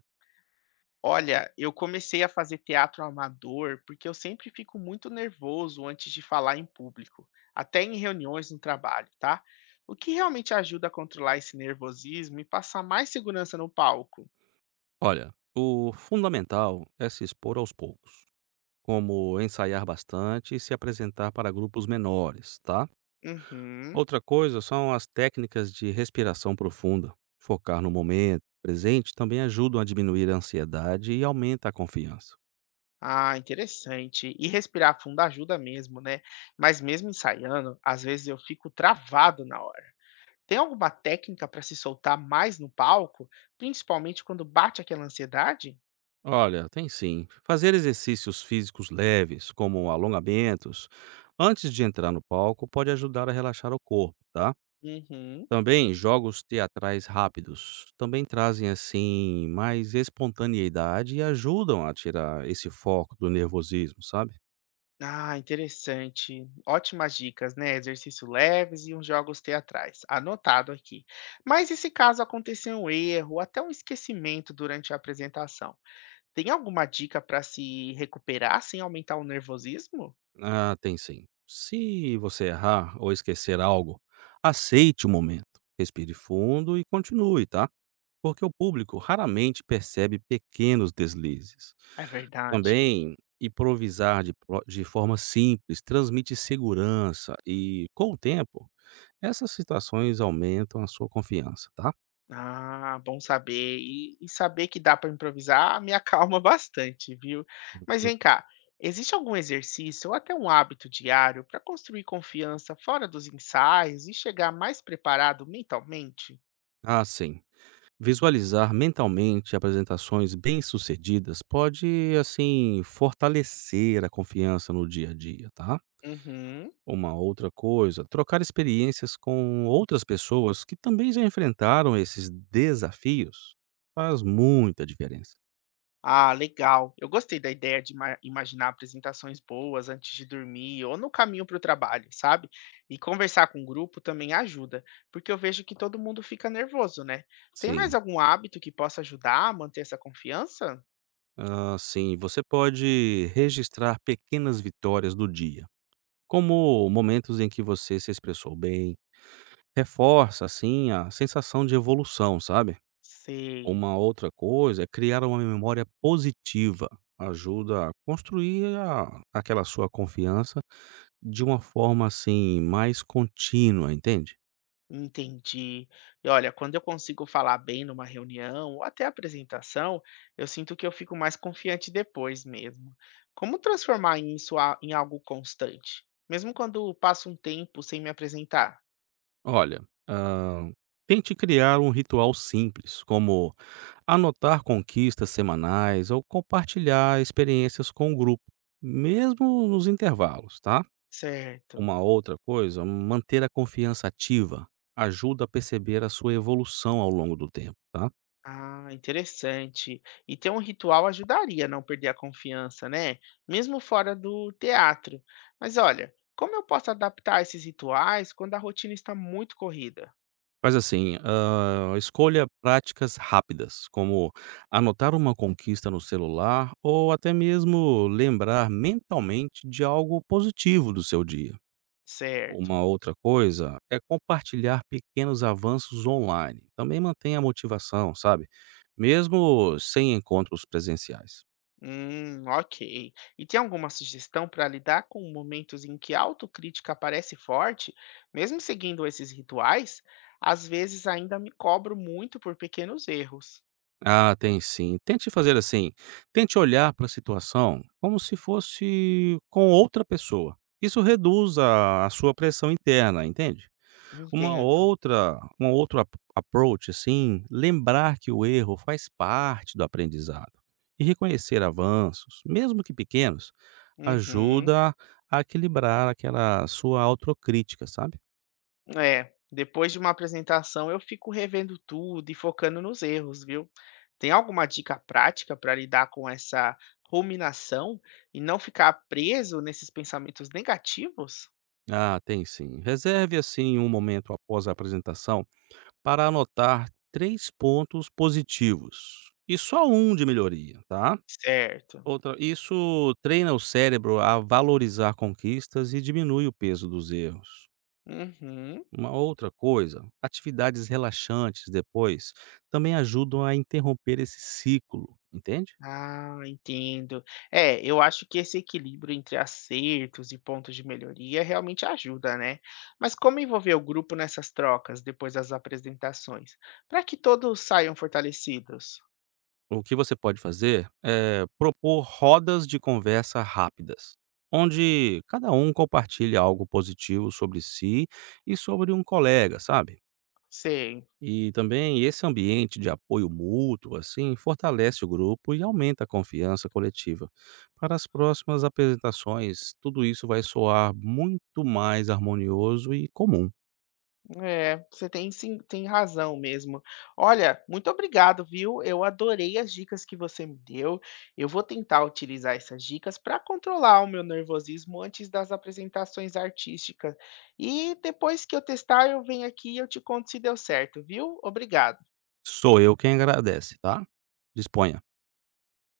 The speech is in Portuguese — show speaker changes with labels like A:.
A: Olha, eu comecei a fazer teatro amador porque eu sempre fico muito nervoso antes de falar em público, até em reuniões no trabalho, tá? O que realmente ajuda a controlar esse nervosismo e passar mais segurança no palco?
B: Olha, o fundamental é se expor aos poucos, como ensaiar bastante e se apresentar para grupos menores, tá?
A: Uhum.
B: Outra coisa são as técnicas de respiração profunda. Focar no momento presente também ajudam a diminuir a ansiedade e aumenta a confiança.
A: Ah, interessante. E respirar fundo ajuda mesmo, né? Mas mesmo ensaiando, às vezes eu fico travado na hora. Tem alguma técnica para se soltar mais no palco, principalmente quando bate aquela ansiedade?
B: Olha, tem sim. Fazer exercícios físicos leves, como alongamentos, antes de entrar no palco, pode ajudar a relaxar o corpo, tá?
A: Uhum.
B: Também jogos teatrais rápidos também trazem assim mais espontaneidade e ajudam a tirar esse foco do nervosismo, sabe?
A: Ah, interessante. Ótimas dicas, né? Exercícios leves e uns jogos teatrais. Anotado aqui. Mas e se caso acontecer um erro, até um esquecimento durante a apresentação? Tem alguma dica para se recuperar sem aumentar o nervosismo?
B: Ah, tem sim. Se você errar ou esquecer algo, aceite o momento, respire fundo e continue, tá? Porque o público raramente percebe pequenos deslizes.
A: É verdade.
B: Também improvisar de forma simples transmite segurança e, com o tempo, essas situações aumentam a sua confiança, tá?
A: Ah, bom saber. E saber que dá para improvisar me acalma bastante, viu? Mas
B: Hum.
A: vem cá, existe algum exercício ou até um hábito diário para construir confiança fora dos ensaios e chegar mais preparado mentalmente?
B: Ah, sim. Visualizar mentalmente apresentações bem-sucedidas pode, assim, fortalecer a confiança no dia a dia, tá?
A: Uhum.
B: Uma outra coisa, trocar experiências com outras pessoas que também já enfrentaram esses desafios faz muita diferença.
A: Ah, legal. Eu gostei da ideia de imaginar apresentações boas antes de dormir ou no caminho para o trabalho, sabe? E conversar com o grupo também ajuda, porque eu vejo que todo mundo fica nervoso, né? Tem mais
B: Sim.
A: algum hábito que possa ajudar a manter essa confiança?
B: Ah, sim, você pode registrar pequenas vitórias do dia, como momentos em que você se expressou bem, reforça, assim, a sensação de evolução, sabe.
A: Sei,
B: Uma outra coisa é criar uma memória positiva, ajuda a construir a aquela sua confiança de uma forma, assim, mais contínua, entende.
A: entendi. E olha, quando eu consigo falar bem numa reunião ou até apresentação, eu sinto que eu fico mais confiante depois mesmo. Como transformar isso em algo constante? Mesmo quando passo um tempo sem me apresentar?
B: Olha, hã, tente criar um ritual simples, como anotar conquistas semanais ou compartilhar experiências com o grupo, mesmo nos intervalos, tá.
A: Certo.
B: Uma outra coisa, manter a confiança ativa ajuda a perceber a sua evolução ao longo do tempo, tá?
A: Ah, interessante. E ter um ritual ajudaria a não perder a confiança, né? Mesmo fora do teatro. Mas olha, como eu posso adaptar esses rituais quando a rotina está muito corrida?
B: Mas assim, escolha práticas rápidas, como anotar uma conquista no celular ou até mesmo lembrar mentalmente de algo positivo do seu dia.
A: Certo.
B: Uma outra coisa é compartilhar pequenos avanços online. Também mantenha a motivação, sabe? Mesmo sem encontros presenciais.
A: Ok. E tem alguma sugestão para lidar com momentos em que a autocrítica aparece forte, mesmo seguindo esses rituais? Às vezes ainda me cobro muito por pequenos erros.
B: Ah, tem sim. Tente fazer assim, tente olhar para a situação como se fosse com outra pessoa. Isso reduz a sua pressão interna, entende? Uma
A: Entendo.
B: outra, um outro approach assim, lembrar que o erro faz parte do aprendizado e reconhecer avanços, mesmo que pequenos,
A: Uhum.
B: ajuda a equilibrar aquela sua autocrítica, sabe?
A: É, depois de uma apresentação eu fico revendo tudo e focando nos erros, viu? Tem alguma dica prática para lidar com essa ruminação e não ficar preso nesses pensamentos negativos?
B: Ah, tem sim. Reserve assim um momento após a apresentação para anotar 3 pontos positivos e só um de melhoria, tá?
A: Certo.
B: Outra, isso treina o cérebro a valorizar conquistas e diminui o peso dos erros.
A: Uhum.
B: Uma outra coisa, atividades relaxantes depois também ajudam a interromper esse ciclo, entende?
A: Ah, entendo. É, eu acho que esse equilíbrio entre acertos e pontos de melhoria realmente ajuda, né? Mas como envolver o grupo nessas trocas depois das apresentações, para que todos saiam fortalecidos?
B: O que você pode fazer é propor rodas de conversa rápidas, onde cada um compartilha algo positivo sobre si e sobre um colega, sabe?
A: Sim.
B: E também esse ambiente de apoio mútuo, assim, fortalece o grupo e aumenta a confiança coletiva. Para as próximas apresentações, tudo isso vai soar muito mais harmonioso e comum.
A: É, você tem sim tem razão mesmo. Olha, muito obrigado, viu? Eu adorei as dicas que você me deu. Eu vou tentar utilizar essas dicas para controlar o meu nervosismo antes das apresentações artísticas. E depois que eu testar, eu venho aqui e eu te conto se deu certo, viu? Obrigado.
B: Sou eu quem agradece, tá? Disponha.